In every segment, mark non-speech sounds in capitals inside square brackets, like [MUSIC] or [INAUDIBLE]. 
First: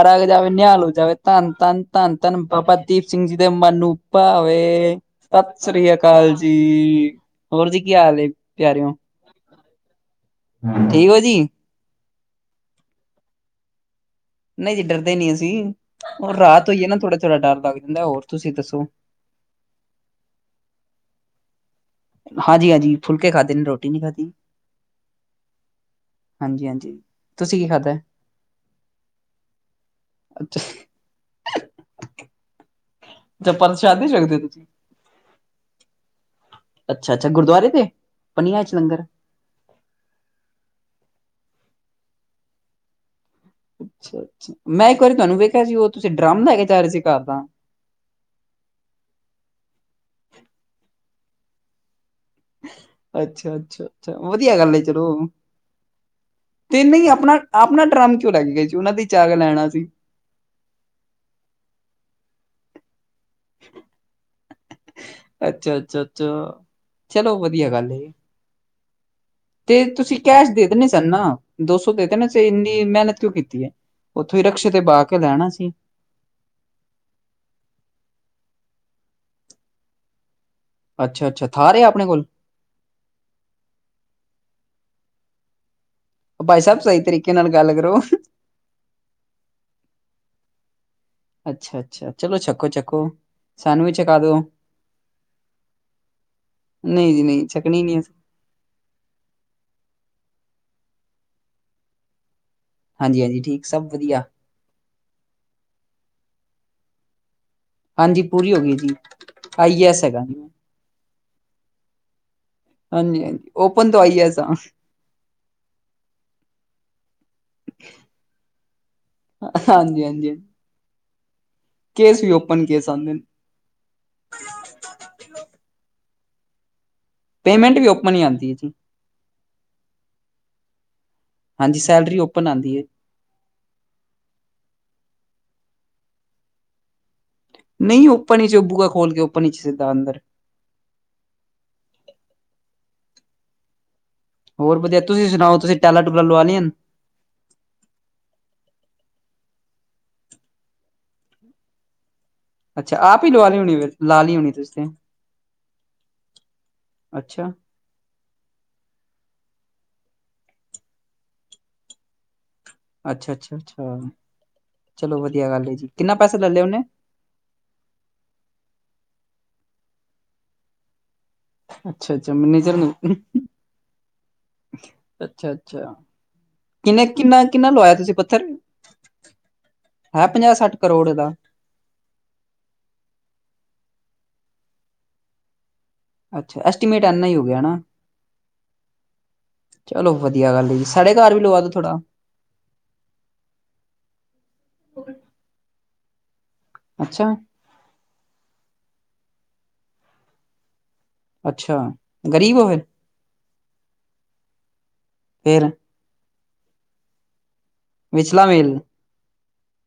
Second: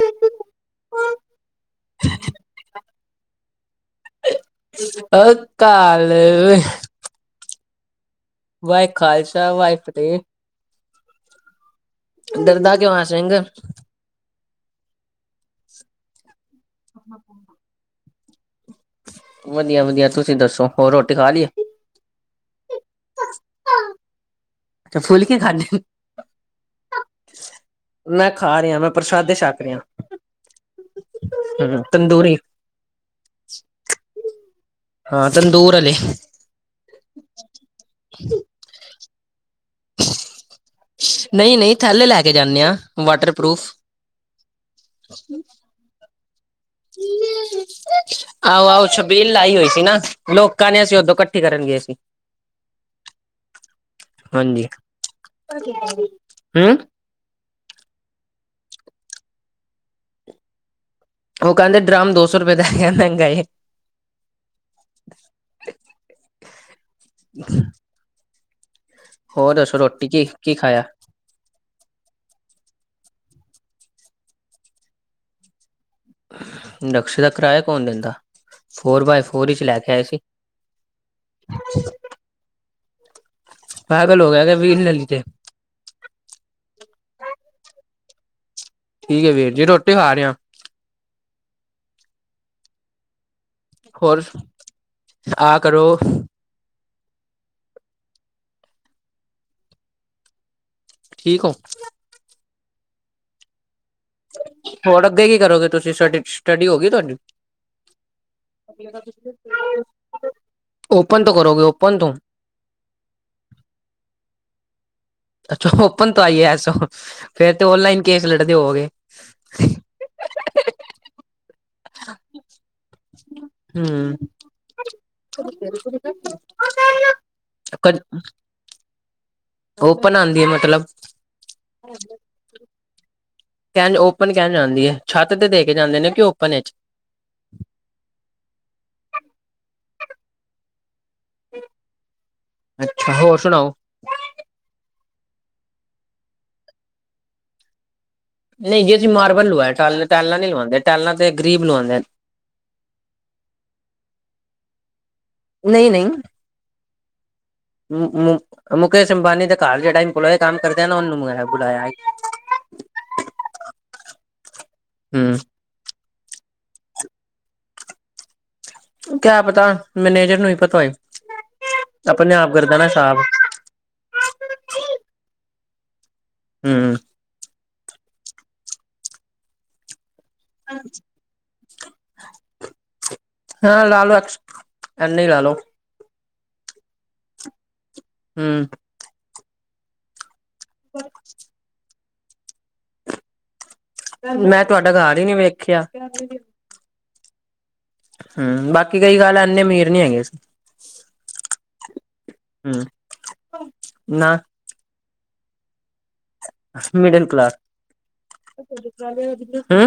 ਪਰ ਅਗੇ ਜਾਕੇ ਨਿਹਲ ਹੋ ਜਾਵੇ, ਧੰਨ-ਧੰਨ-ਧੰਨ-ਧੰਨ ਬਾਬਾ ਦੀਪ ਸਿੰਘ ਜੀ ਦੇ ਮਨ ਨੂੰ। ਭਾਵੇ, ਸਤਿ ਸ੍ਰੀ ਅਕਾਲ ਜੀ ਹੋਰ ਜੀ ਕੀ ਹਾਲ ਏ? ਵਾਹਿ ਖਾਲਸਾ ਵਾਹਿ ਫਤਿਹ। ਹੂੰ, ਠੀਕ ਹੋ ਜੀ। ਢਰਦਾ ਕਿਉਂ ਆ ਸਿੰਘ? ਨਹੀਂ ਜੀ ਡਰਦੇ ਨੀ ਅਸੀਂ, ਹੁਣ ਰਾਤ ਹੋਈਏ ਨਾ ਥੋੜ੍ਹਾ-ਥੋੜ੍ਹਾ ਡਰ ਲੱਗ ਜਾਂਦਾ ਹੋਰ ਤੁਸੀਂ ਦੱਸੋ। ਵਧੀਆ-ਵਧੀਆ, ਤੁਸੀਂ ਦੱਸੋ ਹੋਰ ਰੋਟੀ ਖਾ ਲੀਆ। ਹਾਂਜੀ-ਹਾਂਜੀ, ਫੁਲਕੇ ਖਾਧੇ ਨੇ ਰੋਟੀ ਨੀ ਖਾਧੀ। ਅੱਛਾ ਫੁਲਕੇ ਖਾਦੇ। ਹਾਂਜੀ ਹਾਂਜੀ ਤੁਸੀਂ ਕੀ ਖਾਧਾ ਮੈਂ ਖਾ ਰਿਹਾ ਵਾ, ਮੈਂ ਪ੍ਰਸ਼ਾਦੇ ਛੱਕ ਰਿਹਾ। ਅੱਛਾ। ਹੂੰ, ਤੰਦੁਰੀ। ਅੱਛਾ, ਪਰਸਾਦੇ ਛਕਦੇ ਹੋ ਤੁਸੀਂ। ਹਾਂ, ਤਨਦੂਰ ਆਲੇ। ਅੱਛਾ-ਅੱਛਾ, ਗੁਰਦੁਆਰੇ ਤੇ ਪਨੀਆਂ ਚ ਲੰਗਰ ਨਹੀਂ-ਨਹੀਂ, ਥੈਲੇ ਲੈ ਕੇ ਜਾਂਨੇਆ। ਵਾਟਰਪਰੂਫ ਅੱਛਾ-ਅੱਛਾ, ਮੈਂ ਇੱਕ ਵਾਰੀ ਤੁਹਾਨੂੰ ਵੇਖਿਆ ਸੀ ਉ ਤੁਸੀਂ ਡਰਮ ਲੈਕੇ ਜਾਰੇ ਸੀ ਘਰਦਾ। ਆਹੋ-ਆਹੋ, ਛਬੀਲ ਲਾਈ ਹੋਈ ਸੀ ਨਾ ਲੋਕਾਂ ਨੇ, ਅਸੀਂ ਉਦੋਂ ਇਕੱਠੀ ਕਰਨ ਗਏ ਸੀ। ਅੱਛਾ-ਅੱਛਾ-ਅੱਛਾ, ਵਧੀਆ ਹਾਂਜੀ ਗੱਲ ਏ ਚਲੋ, ਹੂੰ ਤੇ ਨੀ ਆਪਣਾ ਆਪਣਾ ਡਰਮ ਕਿਉਂ ਲੈ ਕੇ ਗਏ ਸੀ, ਉਹਨਾ ਦਾ ਈ ਚੱਕ ਲੈਣਾ ਸੀ। ਉਹ ਕਹਿੰਦੇ, ਡਰਮ ਦੋ ਸੌ ਰੁਪਏ ਦਾ ਹੈਗਾ ਮਹਿੰਗਾ ਏ। ਅੱਛਾ-ਅੱਛਾ-ਅੱਛਾ, ਚਲੋ ਵਧੀਆ ਗੱਲ ਏ। ਹੋਰ ਦੱਸੋ ਤੇ ਰੋਟੀ ਤੁਸੀਂ ਕੀ ਕੈਸ਼ ਕੀ ਦੇ ਖਾਇਆ ਦੇਣੇ ਸੀ ਨਾ। ਦੋ ਸੌ ਦੇ ਦੇਣ ਸੀ ਤੇ ਇੰਨੀ ਮਿਹਨਤ ਕਿਉਂ ਕੀਤੀ ਹੈ ਉੱਥੋਂ ਹੀ ਰਕਸ਼ੇ ਤੇ ਬਹਿ ਕੇ ਲੈ ਆਣਾ ਸੀ। ਰਕਸ਼ੇ ਦਾ ਕਿਰਾਇਆ ਕੌਣ ਦਿੰਦਾ? ਫੋਰ ਬਾਏ ਫੋਰ ਚ ਲੈ ਕੇ ਆਏ ਸੀ। ਅੱਛਾ-ਅੱਛਾ, ਥਾਰ ਹੈ ਆਪਣੇ ਕੋਲ। ਪਾਗ਼ਲ ਹੋ ਗਿਆ ਕੇ ਵ੍ਹੀਲ ਨੈਲੀ ਤੇ ਭਾਈ ਸਾਹਿਬ, ਸਹੀ ਤਰੀਕੇ ਨਾਲ ਗੱਲ ਕਰੋ। ਠੀਕ ਹੈ ਵੀਰ ਜੀ, ਰੋਟੀ ਖਾ ਰਿਆ। ਅੱਛਾ-ਅੱਛਾ, ਚਲੋ ਛਕੋ-ਛਕੋ। ਸਾਨੂੰ ਵੀ ਛੱਕਾ ਹੋਰ ਦੋ, ਆ ਕਰੋ ਨਹੀਂ ਜੀ-ਨਹੀਂ, ਛਕਣੀ ਨੀ ਅਸੀਂ। ਠੀਕ ਹੋ। ਹਾਂਜੀ-ਹਾਂਜੀ, ਠੀਕ ਸਭ ਵਧੀਆ। ਹੋਰ ਅੱਗੇ ਕੀ ਕਰੋਗੇ ਤੁਸੀਂ? ਸਟ ਸਟੱਡੀ ਹੋ ਗਈ ਤੁਹਾਡੀ। ਹਾਂਜੀ, ਪੂਰੀ ਹੋ ਗਈ ਜੀ, ਆਈ ਐਸ ਹੈਗਾ। ਓਪਨ ਤੋਂ ਕਰੋਗੇ ਓਪਨ ਤੋਂ। ਹਾਂਜੀ-ਹਾਂਜੀ, ਓਪਨ ਤੋਂ ਆਈ ਐਸ ਆਂ। ਅੱਛਾ, ਓਪਨ ਤੋਂ ਆਈ ਏ ਐਸ ਹੋ ਫੇਰ ਤੇ ਓਨਲਾਈਨ ਕੇਸ ਲੜਦੇ ਹੋਵੋਗੇ। ਹਾਂਜੀ ਹਾਂਜੀ ਹਾਂਜੀ। ਕੇਸ ਵੀ ਓਪਨ ਕੇਸ ਆਂਦੇ ਨੇ। ਹੂੰ। ਪੇਮੈਂਟ ਵੀ ਓਪਨ ਹੀ ਆਂਦੀ ਏ ਜੀ। ਓਪਨ ਆਂਦੀ ਏ ਮਤਲਬ ਹਾਂਜੀ ਸੈਲਰੀ ਓਪਨ ਆਂਦੀ ਏ। ਕੈਂਝ ਓਪਨ ਕੈਂਝ ਆਂਦੀ ਏ, ਛੱਤ ਤੇ ਦੇ ਕੇ ਜਾਂਦੇ ਨੇ ਕਿ ਓਪਨ ਵਿਚ। ਨਹੀਂ ਓਪਨ ਵਿਚ ਉਹ ਬੂਆ ਖੋਲ ਕੇ ਓਪਨ ਵਿਚ ਸਿੱਧਾ ਅੰਦਰ। ਅੱਛਾ, ਹੋਰ ਸੁਣਾਓ? ਹੋਰ ਵਧੀਆ। ਤੁਸੀਂ ਸੁਣਾਓ ਤੁਸੀਂ ਟਾਇਲਾਂ ਟੂਲਾ ਲਵਾ ਲਈਆਂ? ਨਹੀਂ ਜੀ, ਅਸੀਂ ਮਾਰਬਲ ਲਵਾਇਆ ਟ ਟੈਲਾ ਨੀ ਲਵਾਉਂਦੇ, ਟੈਲਾ ਤੇ ਗਰੀਬ ਲਵਾਉਂਦੇ। ਅੱਛਾ ਆਪ ਹੀ ਲਵਾ ਲਈ ਹੋਣੀ ਫੇਰ, ਲਾ ਲਈ ਹੋਣੀ ਤੁਸੀ, ਨਹੀਂ ਨਹੀਂ ਅੱਛਾ। [UNINTELLIGIBLE] ਮੁਕੇਸ਼ ਅੰਬਾਨੀ ਦੇ ਘਰ ਜਿਹੜਾ ਇੰਪਲੋਏ ਕੰਮ ਕਰਦੇ ਨਾ ਉਹਨੂੰ ਬੁਲਾਇਆ। ਅੱਛਾ ਅੱਛਾ ਅੱਛਾ, ਚਲੋ ਹਮ ਵਧੀਆ ਗੱਲ ਐ ਜੀ। ਕਿੰਨਾ ਪੈਸੇ ਲੈ ਲਿਆ ਉਹਨੇ? ਕਿਆ ਪਤਾ ਮੈਨੇਜਰ ਨੂੰ ਹੀ ਪਤਾ ਹੋਏ। ਅੱਛਾ ਅੱਛਾ ਆਪਣੇ ਆਪ ਕਰ ਮਨੇਜਰ ਦੇਣਾ ਨੂੰ। ਸਾਫ਼ ਅੱਛਾ ਅੱਛਾ, ਹੂੰ ਕਿਨੇ ਕਿੰਨਾ ਕਿੰਨਾ ਲਵਾਇਆ ਤੁਸੀਂ ਪੱਥਰ, ਹੈ ਪੰਜਾਹ ਸੱਠ ਕਰੋੜ ਦਾ? ਹਾਂ, ਲਾ ਲੋ ਐਨਾ ਹੀ ਲਾ ਲੋ। ਅੱਛਾ, ਐਸਟੀਮੇਟ ਐਨਾ ਹੀ ਹੋ ਗਿਆ ਨਾ। ਹੂੰ। ਚਲੋ ਵਧੀਆ ਗੱਲ ਐ ਜੀ, ਸਾਡੇ ਘਰ ਵੀ ਲਵਾ ਦੋ ਥੋੜਾ। ਮੈਂ ਤੁਹਾਡਾ ਘਰ ਹੀ ਨਹੀਂ ਵੇਖਿਆ। ਅੱਛਾ। ਹੂੰ, ਬਾਕੀ ਕਈ ਗੱਲ ਇੰਨੇ ਅਮੀਰ ਨੀ ਹੈਗੇ ਅਸੀਂ। ਅੱਛਾ ਗ਼ਰੀਬ ਹੋ ਫਿਰ? ਹੂੰ ਨਾ ਫਿਰ ਮਿਡਲ ਕਲਾਸ। ਵਿਚਲਾ ਮੇਲ? ਹੂੰ।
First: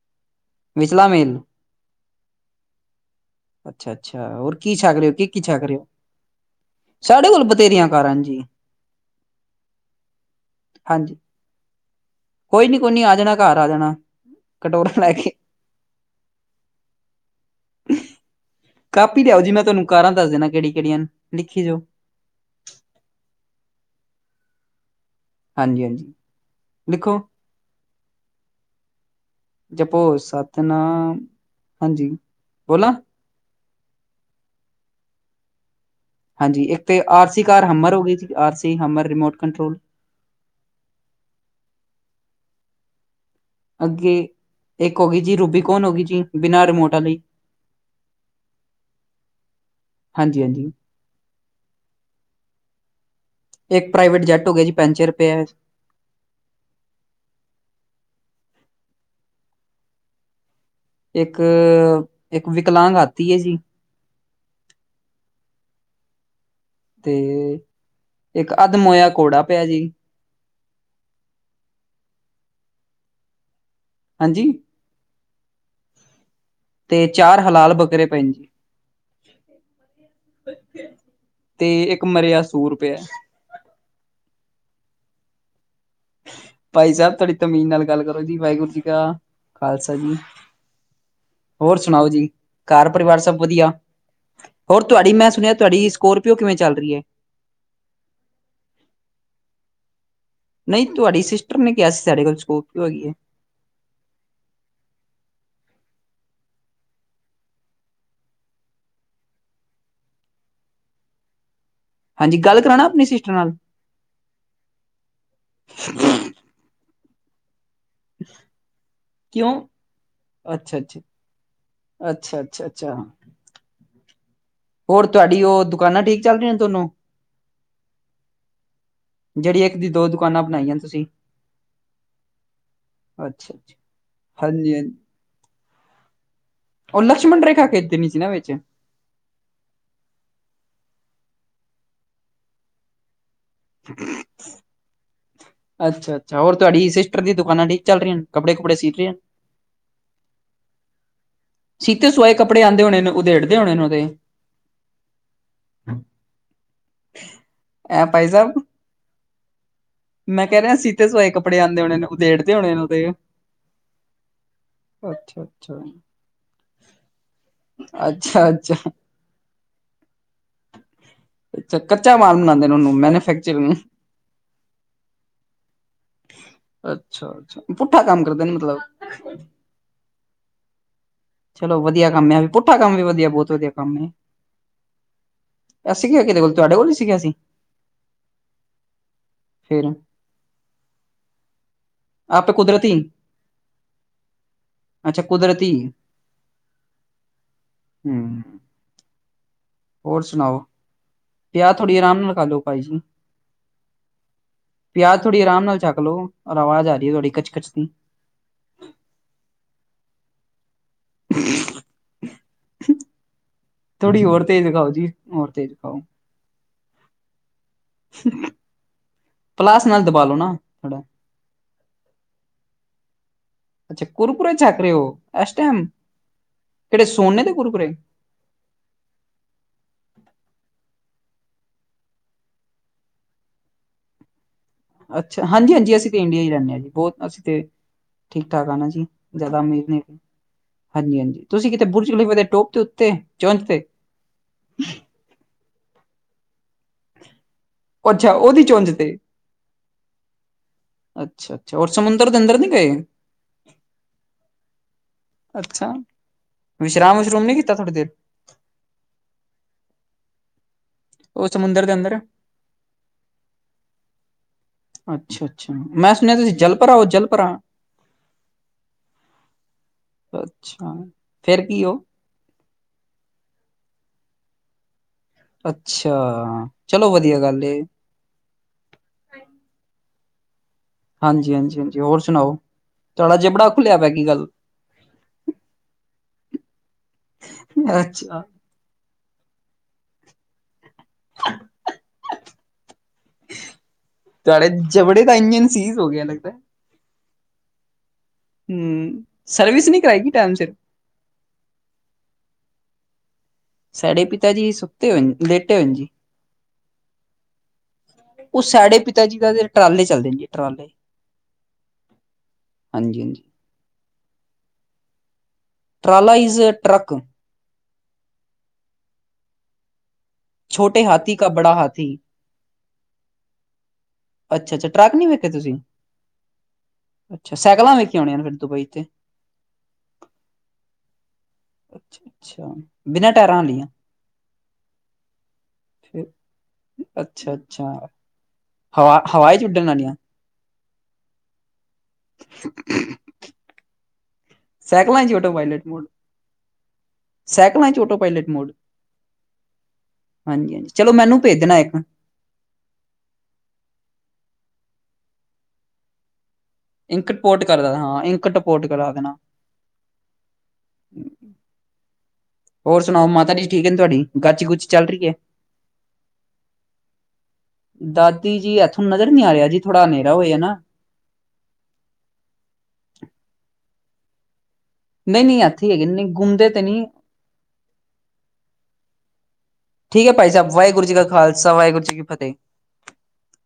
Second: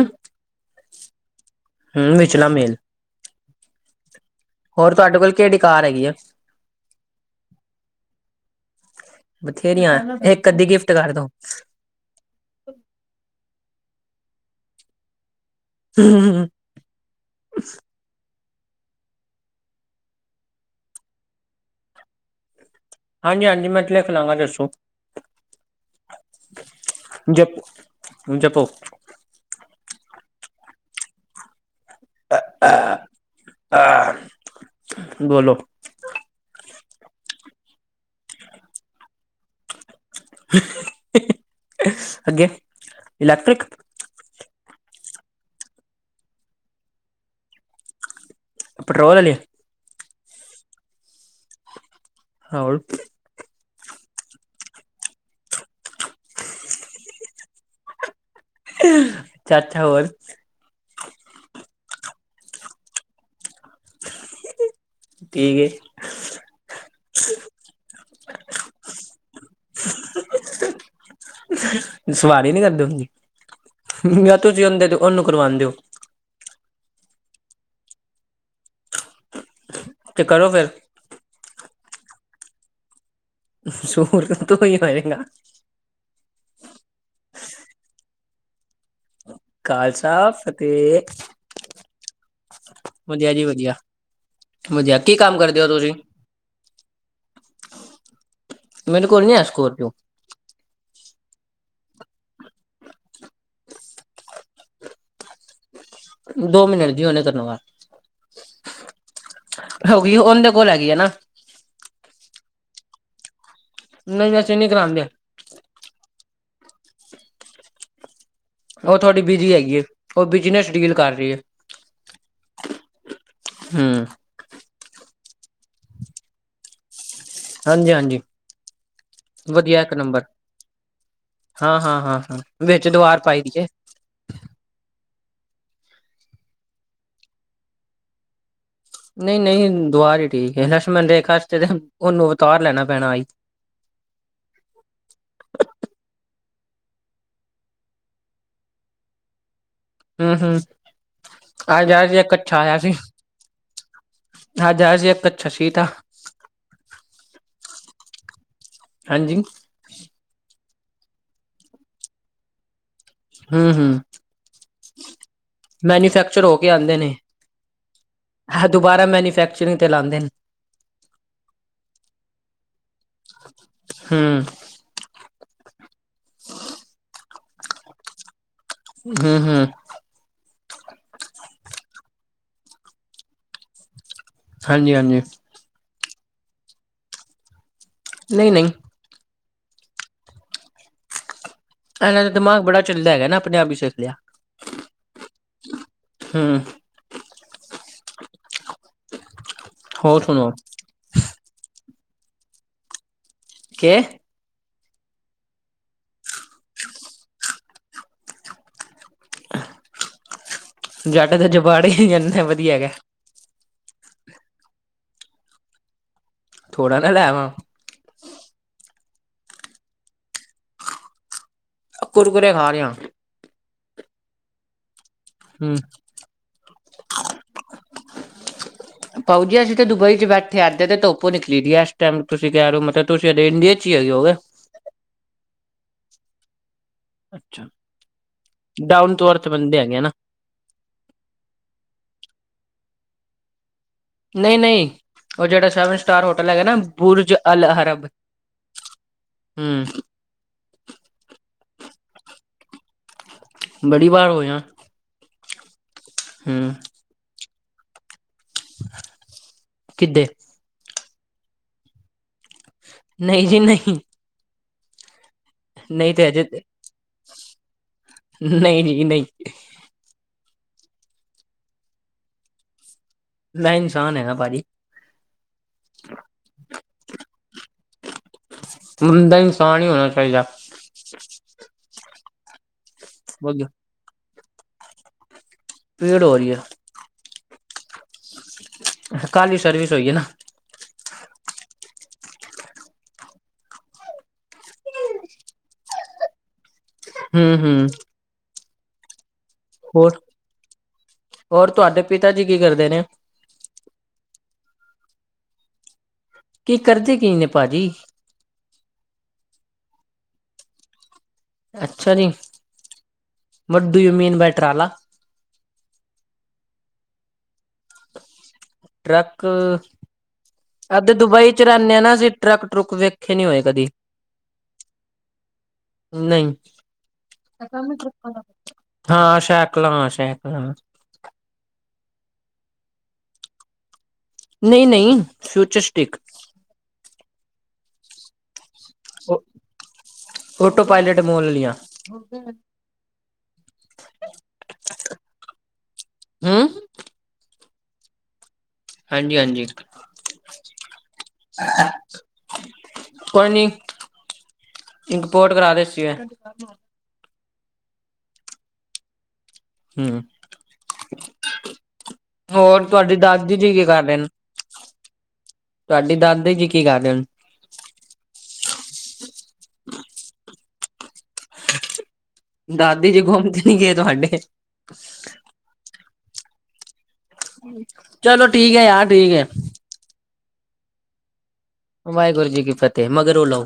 ਵਿਚਲਾ ਮੇਲ? ਹੂੰ ਵਿਚਲਾ ਮੇਲ। ਅੱਛਾ ਅੱਛਾ, ਹੋਰ? ਕੀ ਛੱਕ ਰਹੇ ਹੋ, ਤੁਹਾਡੇ ਕੋਲ ਕੀ-ਕੀ ਕਿਹੜੀ ਛੱਕ ਰਹੇ ਕਾਰ ਹੋ? ਹੈਗੀ ਆ ਸਾਡੇ ਕੋਲ ਬਥੇਰੀਆਂ ਕਾਰਾਂ ਜੀ। ਬਥੇਰੀਆਂ ਇੱਕ ਅੱਧੀ ਗਿਫਟ ਹਾਂਜੀ ਕਰਦੋ। ਕੋਈ ਨੀ ਕੋਈ ਨੀ ਆ ਜਾਣਾ ਘਰ ਆ ਜਾਣਾ, ਕਟੋਰਾ ਲੈ ਕੇ। ਹਮ [INAUDIBLE] ਕਾਪੀ ਲਿਆਓ ਜੀ, ਮੈਂ ਤੁਹਾਨੂੰ ਕਾਰਾਂ ਦੱਸ ਦਿੰਨਾ ਕਿਹੜੀ ਕਿਹੜੀਆਂ ਨੇ ਲਿਖੀ ਜਾਓ। ਹਾਂਜੀ ਹਾਂਜੀ, ਮੈਂ ਲਿਖ ਲਵਾਂਗਾ ਦੱਸੋ। ਹਾਂਜੀ-ਹਾਂਜੀ ਲਿਖੋ ਜਪ ਜਪੋ। ਜਪੋ ਸਤਿਨਾਮ, ਹਾਂਜੀ। ਬੋਲਾਂ ਬੋਲੋ। ਹਾਂਜੀ, ਇੱਕ ਤੇ ਆਰ ਸੀ ਕਾਰ ਹਮਰ ਹੋ ਗਈ, R C Hummer, remote control. ਅੱਗੇ ਇਲੈਕਟ੍ਰਿਕ। ਅੱਗੇ ਇੱਕ ਹੋ ਗਈ ਜੀ ਰੂਬੀਕੋਨ ਹੋ ਗਈ ਜੀ ਬਿਨਾਂ ਰਿਮੋਟ ਵਾਲੀ। ਪੈਟਰੋਲ ਆਲੀ ਹਾਂਜੀ-ਹਾਂਜੀ। ਹਾਂ [INAUDIBLE] ਇੱਕ ਪ੍ਰਾਈਵੇਟ ਜੈਟ ਹੋ ਗਿਆ ਜੀ ਪੈਂਚਰ ਪੇਆ। [UNINTELLIGIBLE] ਚਾਚਾ ਹੋਰ਼। ਇੱਕ- ਇੱਕ ਵਿਕਲਾਂਗ ਹਾਤੀ ਏ ਜੀ। ਠੀਕ ਏ [UNINTELLIGIBLE] ਤੇ ਇੱਕ ਅਧਮੋਇਆ ਘੋੜਾ ਪੇਆ ਜੀ। [INAUDIBLE] ਸਵਾਰੀ ਨੀ ਕਰਦੇ ਉਂਦੀ ਯ ਹਾਂਜੀ ਤੁਸੀ ਓਂਦੇਤੋ ਉਨੂੰ ਕਰਵਾਂਦੇ ਓ। ਤੇ ਚਾਰ ਹਲਾਲ ਬੱਕਰੇ ਪਏ ਨੇ। ਤੇ ਕਰੋ ਫੇਰ। ਤੇ ਇੱਕ ਮਰਿਆ ਸੂਰ ਪਿਐ। ਸੂਰਈ ਕਰੇਗਾ [UNINTELLIGIBLE] ਭਾਈ ਸਾਬ ਤੋੜੀ ਤਮੀਨ ਨਾਲ ਗੱਲ ਕਰੋ ਜੀ‌ ਵਾਹਿਗੁਰੂ ਜੀ ਕਾ ਖਾਲਸਾ ਜੀ ਹੋਰ ਸੁਣਾਓ ਜੀ, ਘਰ ਪਰਿਵਾਰ ਸਭ ਵਧੀਆ? ਹੋਰ ਵਧੀਆ ਤੁਆਡੀ ਕੀ ਮੈਂ ਕੰਮ ਸੁਣਿਆ, ਕਰਦੇ ਹੋ ਤਾਡੀ ਤੁਸੀਂ ਸਕੋਰਪਿਓ ਕਿਵੇਂ ਚੱਲ ਰੀ ਐ? ਮੇਰੇ ਕੋਲ ਨੀ ਹੈ ਸਕੋਰਪੋ। ਨਈ ਤੁਆਡੀ ਸਿਸਟਰ ਨੇ ਕੇਆ ਸੀ ਸਾਡੇ ਕੋਲ ਸਕੋਰਪਿੳ ਹੈਗੀ ਏ। ਦੋ ਮਿੰਟ ਜੀ ਹੁਨੇ ਚੱਲੂੰਗਾ। ਹੋਗੀ ਓ ਓਂਦੇ ਕੋਲ ਹੈਗੀ ਐਨਾ। ਹਾਂਜੀ, ਗੱਲ ਕਰਾਣਾ ਆਪਨੀ ਸਿਸਟਰ ਨਾਲ। ਨਈ ਅਸੀ ਨੀ ਕਰਾਂਦੇ। ਹਾਂ [UNINTELLIGIBLE] [INAUDIBLE] ਹ [UNINTELLIGIBLE] [INAUDIBLE] ਓ ਥੋੜੀ ਬਿਜੀ ਹੈਗੀ ਏ ਓ ਬਿਜ਼ਨਸ ਅੱਛਾ ਡੀਲ ਅੱਛਾ ਕਰ ਰੀ ਏ। ਅੱਛਾ- ਅੱਛਾ- ਅੱਛਾ। ਹੂਂ। ਹੋਰ ਤੁਆਡੀ ਓ ਦੁਕਾਨਾਂ ਠੀਕ ਚੱਲ ਰੀਆਂ ਨੇ ਦੋਨੋ। ਹਾਂਜੀ- ਹਾਂਜੀ ਜਿਹੜੀ ਵਧੀਆ ਦੀ ਇੱਕ ਦੋ ਨੰਬਰ। ਦੁਕਾਨਾਂ ਬਣਾਈਆਂ ਤੁਸੀਂ ਹਾਂ- ਹਾਂ -ਹਾਂ -ਹਾਂ ਵਿੱਚ ਦੀਵਾਰ ਪਾਈ ਦੀ ਅੱਛਾ ਏ। ਅੱਛਾ ਹਾਂਜੀ -ਹਾਂਜ ਓ ਲਸ਼ਮਣ ਰੇਖਾ ਖਿਚ ਦੇਣੀ ਸੀ ਨਾ ਵਿੱਚ। ਨਈ -ਨਈ ਦੁਆਾਰ ਈ ਠੀਕ ਏ। ਲਸ਼ਮਣ ਰੇਖਾ ਵਿਚ ਤੇ ਉਨੂੰ ਅਵਤਾਰ ਲੈਣਾ ਪੈਣਾ ਆਈ। ਹ [INAUDIBLE] ਅੱਛਾ, ਅੱਛਾ ਹੋਰ ਤੁਆਡੀ ਸਿਸਟਰ ਦੀ ਦੁਕਾਨਾਂ ਠੀਕ ਚੱਲਰੀਆਂ ਨ ਕੱਪੜੇ ਕੁੱਪੜੇ ਸੀ ਰੇ ਅਨ? ਹੂੰ-ਹੂੰ ਸੀਤੇ ਸਵਾਏ ਕੱਪੜੇ ਆਂਦੇ ਹੋਣੇ ਨੇ ਓਦੇੜਦੇ ਹੋਣੇ ਨੇ ਓਦੇ। ਅੱਜ ਆਇਆ ਸੀ ਏਕ ਕੱਛਾ ਸੀਤਾ। ਐ ਭਾਈ ਸਾਬ ਹਾਂਜੀ। ਮੈਂ ਕੈਂ ਰਿਆ ਸੀਤੇ ਸਵਾਏ ਕੱਪੜੇ ਆਂਦੇ ਹੋਣੇ ਉਦੇੇੜਦੇ ਹੋਣੇ ਨੇ ਓਦੇ। ਹੂੰ-ਹੂੰ ਅੱਛਾ-ਅੱਛਾ, ਮੈਨੀਫੈਕ ਚਰ ਹੋ ਕੇ ਆਂਦੇ ਨੇ ਅੱਛਾ-ਅੱਛਾ, ਅੱਛਾ ਅੱਛਾ ਦੁਬਾਰਾ ਮੈਨੀਫੈਕਚਰਿੰਗ ਤੇ ਲਾਂਦੇ ਨੇ। ਅੱਛਾ ਕੱਚਾ ਮਾਲ ਬਣਾਂਦੇ ਨੇ ਉਨੂੰ ਮੈਨੂਫੈਕਚਰਿੰਗ ਨੂੰ। ਹੂੰ ਅੱਛਾ-ਅੱਛਾ, ਪੁੱਠਾ ਕੰਮ ਕਰਦੇਨ ਮ ਹੂੰ, ਹੂੰ ਚਲੋ ਵਧੀਆ ਕੰਮ ਏ, ਪੁੱਠਾ ਕੰਮ ਵੀ ਵਧੀਆ, ਬੋਤ ਵਧੀਆ ਕੰਮ ਏ। ਹਾਂਜੀ-ਹਾਂਜੀ। ਅਸੀਂ ਗੇ ਕਿਦੇ ਕੋਲ, ਤੁਹਾਡੇ ਕੋਲ ਈ ਸੀਗੇ ਅਸੀਂ। ਨਈ-ਨਈ। ਫੇਰ ਐਨਾ ਦਾ ਆਪੇ ਦਿਮਾਗ ਬੜਾ ਕੁਦਰਤੀ ਚਲਦਾ ਹੈਗਾ ਨਾ, ਅਪਣੇ-ਆਪ ਈ ਚੱਲਿਆ। ਅੱਛਾ ਕੁਦਰਤੀ ਹੂੰ। ਹੋਰ ਸੁਣਾਓ, ਯਾ ਥੋੜੀ ਅਰਾਮ ਨਾਲ ਖਾਲੋ ਭਾਈ ਜੀ। ਕੇ? ਪਿਆਜ਼ ਥੋੜੀ ਆਰਾਮ ਨਾਲ ਛਕਲੋ, ਓਰ ਆਵਾਜ਼ ਆਰੀ ਥੋੜੀ ਕੱਚ-ਕਚ ਦੀ। ਜੱਟ ਦੇ ਜਬਾੜੇ ਈ, ਐਨੇ ਵਧੀਆ ਹੈਗਾ। ਥੋੜੀ ਹੋਰ ਤੇਜ਼ ਖਾਓ ਜੀ, ਹੋਰ ਤੇਜ਼ ਖਾਓ। ਥੋੜਾ ਨਾ ਲੈ ਆਵਾਂ। ਪਲਾਸ ਨਾਲ ਦਬਾਲੋ ਨਾ ਥੋੜਾ। ਕੁਰਕੁਰੇ ਖਾ ਰਿਆਂ। ਅੱਛਾ, ਕੁਰਕੁਰੇ ਛਕ ਰੇ ਓ ਐਸ ਹੂੰ ਟੈਮ, ਕੇੜੇ ਸੋਨੇ ਨੇ ਦੇ ਕੁਰਕੁੁਰੇ। ਭਾਊ ਜੀ, ਅਸੀਂ ਤੇ ਦੁਬਈ'ਚ ਬੈਠੇ ਐਦੇ ਤੇ ਧੁੱਪ ਨਿਕਲੀ ਦੀ ਐਸ ਟੈਮ, ਤੁਸੀਂ ਕੈ ਰੋ ਮਤਲਬ ਤੁਸੀ ਇੰਡੀਆ'ਚ ਈ ਹੋਗੇ। ਅੱਛਾ, ਹਾਂਜੀ-ਹਾਂਜੀ ਅਸੀਂ ਤੇ ਇੰਡੀਆ ਈ ਰਹਿੰਨੇ ਆ ਜੀ। ਬੋਤ ਅਸੀਂ ਤੇ ਅੱਛਾ ਠੀਕ-ਠਾਕ ਆ ਨਾ ਜੀ, ਡਾਊਨ ਟੂ ਅਰਥ ਜਾਦਾ ਬੰਦੇ ਅਮੀਰ ਹੈਗੇ ਨੀ। ਨਾ ਹਾਂਜੀ-ਹਾਂਜੀ, ਤੁਸੀ ਕਿਤੇ ਬੁਰਜਖਲੀਫਾ ਦੇ ਟੋਪ ਤੇ ਉੱਤੇ, ਚੁੰਜ ਤੇ? ਨਈ-ਨਈ, ਓ ਜੇੜਾ ਸੈਵਨ ਸਟਾਰ ਹੋਟਲ ਹੈਗਾ ਨਾ, ਬੁਰਜ ਅਲਹ ਅੱਛਾ, ਓਦੀ ਚੁੰਜ ਤੇ? ਹੂੰ। ਅੱਛਾ-ਅੱਛਾ, ਹੋਰ ਸਮੁੰਦਰ ਦੇ ਅੰਦਰ ਨੀ ਗਏ? ਬੜੀ ਵਾਰ ਹੋਏ ਆਂ। ਅੱਛਾ। ਹੂੰ ਵਿਸ਼ਰਾਮ-ਵਿਸ਼ਰੁਮ ਨੂੰ ਕੀਤਾ ਥੋੜੀ ਦੇਰ? ਕਿਦੇ? ਓ, ਸਮੁੰਦਰ ਦੇ ਅੰਦਰ? ਨਈ ਜੀ, ਨਈਂ। ਅੱਛਾ-ਅੱਛਾ, ਮੈਂ ਤੇ ਸੁਣਿਆ ਤੁਸੀਂ ਜਲ ਪਰਾ ਓ, ਜਲ ਪਰਾ। ਨਈਂ ਜੀ, ਨਈਂ। ਅੱਛਾ, ਫੇਰ ਕੀ ਓ? ਮੈਂ ਇਨਸ਼ਾਨ ਹੈਗਾ, ਭਾਜੀ। ਅੱਛਾ, ਚਲੋ ਵਧੀਆ ਗੱਲ ਏ। ਬੰਦਾ ਇਨਸਾਨ ਹੀ ਹੋਣਾ ਚਾਈਦਾ। ਹਾਂਜੀ-ਹਾਂਜੀ-ਹਾਂਜੀ, ਹੋਰ ਸੁਣਾਓ, ਤੁਹਾਡਾ ਜਬੜਾ ਖੁੱਲਿਆ ਪਿਆ ਕੀ ਗੱਲ? ਪੀੜ ਹੋਰੀ ਐ। ਅੱਛਾ। ਕੱਲ ਈ ਸਰਵਿਸ ਹੋਈ ਏ ਨਾ। [INAUDIBLE] ਤੁਆਡੇ ਜਬੜੇ ਦਾ, ਇੰਜਨ ਸੀਜ਼ ਹੋ ਗਿਆ ਲੱਗਦੈ। ਹੂ ਹੂ ਹੂ, ਸਰਵਿਸ ਨੀ ਕਰਾਈ ਕਿ ਟਾਈਮ ਸਿਰ ਹੋਰ, ਤੁਆਡੇ ਪਿਤਾ ਜੀ ਕੀ ਕਰਦੇ ਨੇ? ਸਾਡੇ ਪਿਤਾ ਜੀ ਸੁੱਤੇ ਹੋਏਨ, ਲੇਟੇ ਹੋਯਨ ਜੀ। ਕੀ ਕਰਦੇ ਕੀ ਨੇ ਭਾਜੀ? ਓ ਸਾਡੇ ਪਿਤਾ ਜੀ ਦਾ, ਦੇ ਟਰਾਲੇ ਚੱਲਦੇ ਨੇ, ਜੀ ਟਰਾਲੇ। ਅੱਛਾ ਜੀ, ਹਾਂਜੀ ਹਾਂਜੀ what do you mean by ਟਰਾਲਾ? ਟਰਾਲਾ ਇੱਜ਼ ਟਰੱਕ। ਟਰੱਕ ਛੋਟੇ ਐੱਥੇ ਹਾਥੀ ਕਾ ਦੁਬਈ ਚ ਬੜਾ ਰੈਨੇ ਆ ਨਾ ਹਾਥੀ ਅਸੀ, ਟਰੱਕ ਟਰੁੱਕ ਵੇਖੇ ਨੀ ਹੋਏ ਕਦੀ। ਅੱਛਾ, ਅੱਛਾ ਟਰਾੱਕ ਨੀ ਵੇਖੇ ਤੁਸੀ। ਨਈ। ਅੱਛਾ, ਸੈਕਲਾਂ ਵੇਖੀਆਂ ਹੋਣੀਆਂ ਫੇਰ ਦੁਬਈ ਤੇ ਕਲਾਂਸ਼ ਏ ਕਲਾਸ਼ ਅੱਛਾ, ਅੱਛਾ ਬਿਨਾ ਟੈਯਰਾਂ ਆਲੀਆਂ ਨਈ, ਨਈ ਫਯੁਚ ਸਟਿਕ ਅੱਛਾ, ਅੱਛਾ ਹਵਾ ਹਵਾ ਚ ਉੱਡਨ ਆਲੀਆਂ? ਫੋਟੋ ਪਾਯਲਟ ਮੋਲ ਆਲਿਆਂ। [INAUDIBLE] ਸੈਕਲਾਂ ਚ ਔਟੋ ਪਾਯਲਟ ਮੋਡ, ਹਮ ਸੈਕਲਾਂ ਚ ਔਟੋ ਪਾਯਲਟ ਮੋਡ ਹਾਂਜੀ ਹਾਂਜੀ ਹਾਂਜੀ, ਹਾਂਜੀ ਚਲੋ ਮੈਨੂੰ ਭੇਜਣਾ ਇੱਕ ਕੋਈ ਨੀ ਇੰਕ ਪੋਰਟ ਕਰਾ ਦੇੱਸੀ ਏ। ਇੰਕਟ ਪੋਰਟ ਕਰਦਾ ਹਾਂ, ਇੰਕਟ ਪੋਰਟ ਕਰਾ ਦੇਣਾ ਹੂ ਹੋਰ ਸੁਣਾਓ, ਮਾਤਾ ਜੀ ਠੀਕ ਨੇ ਤੁਆਡੀ, ਗਾਚੀ ਗੁਚੀ ਚੱਲ ਰੀ ਏ ਤੁਆਡੀ ਦਾਦੇ ਜੀ ਕੀ ਕਰ ਰੇਣ? ਦਾਦੀ ਜੀ ਐਥੋਂ ਨਜ਼ਰ ਨੀ ਆ ਰੇਆ ਜੀ, ਥੋੜਾ ਹਨੇਰਾ ਹੋਯਾ ਨਾ ਦਾਦੀ ਜੀ ਗੁਮ ਤੇ ਨੀ ਗਏ ਤੁਆਡੇ ਨੀ ਨੀ ਐੱਥੇ ਈ ਹੈਗੇ, ਨਈ ਗੁੰਮਦੇ ਤੇ ਨੀ ਚਲੋ ਠੀਕ ਐ ਯਾਰ ਠੀਕ ਏ ਠੀਕ ਐ, ਭਾਈ ਸਾਬ ਵਾਏਗੁਰੂ ਜੀ ਕਾ ਖਾਲਸਾ ਵਾਹੇਗੁਰੂ ਵਾਹੇਗੁਰੂ ਜੀ ਕੀ ਫਤੇਹ, ਮਗਰੋ ਲਓ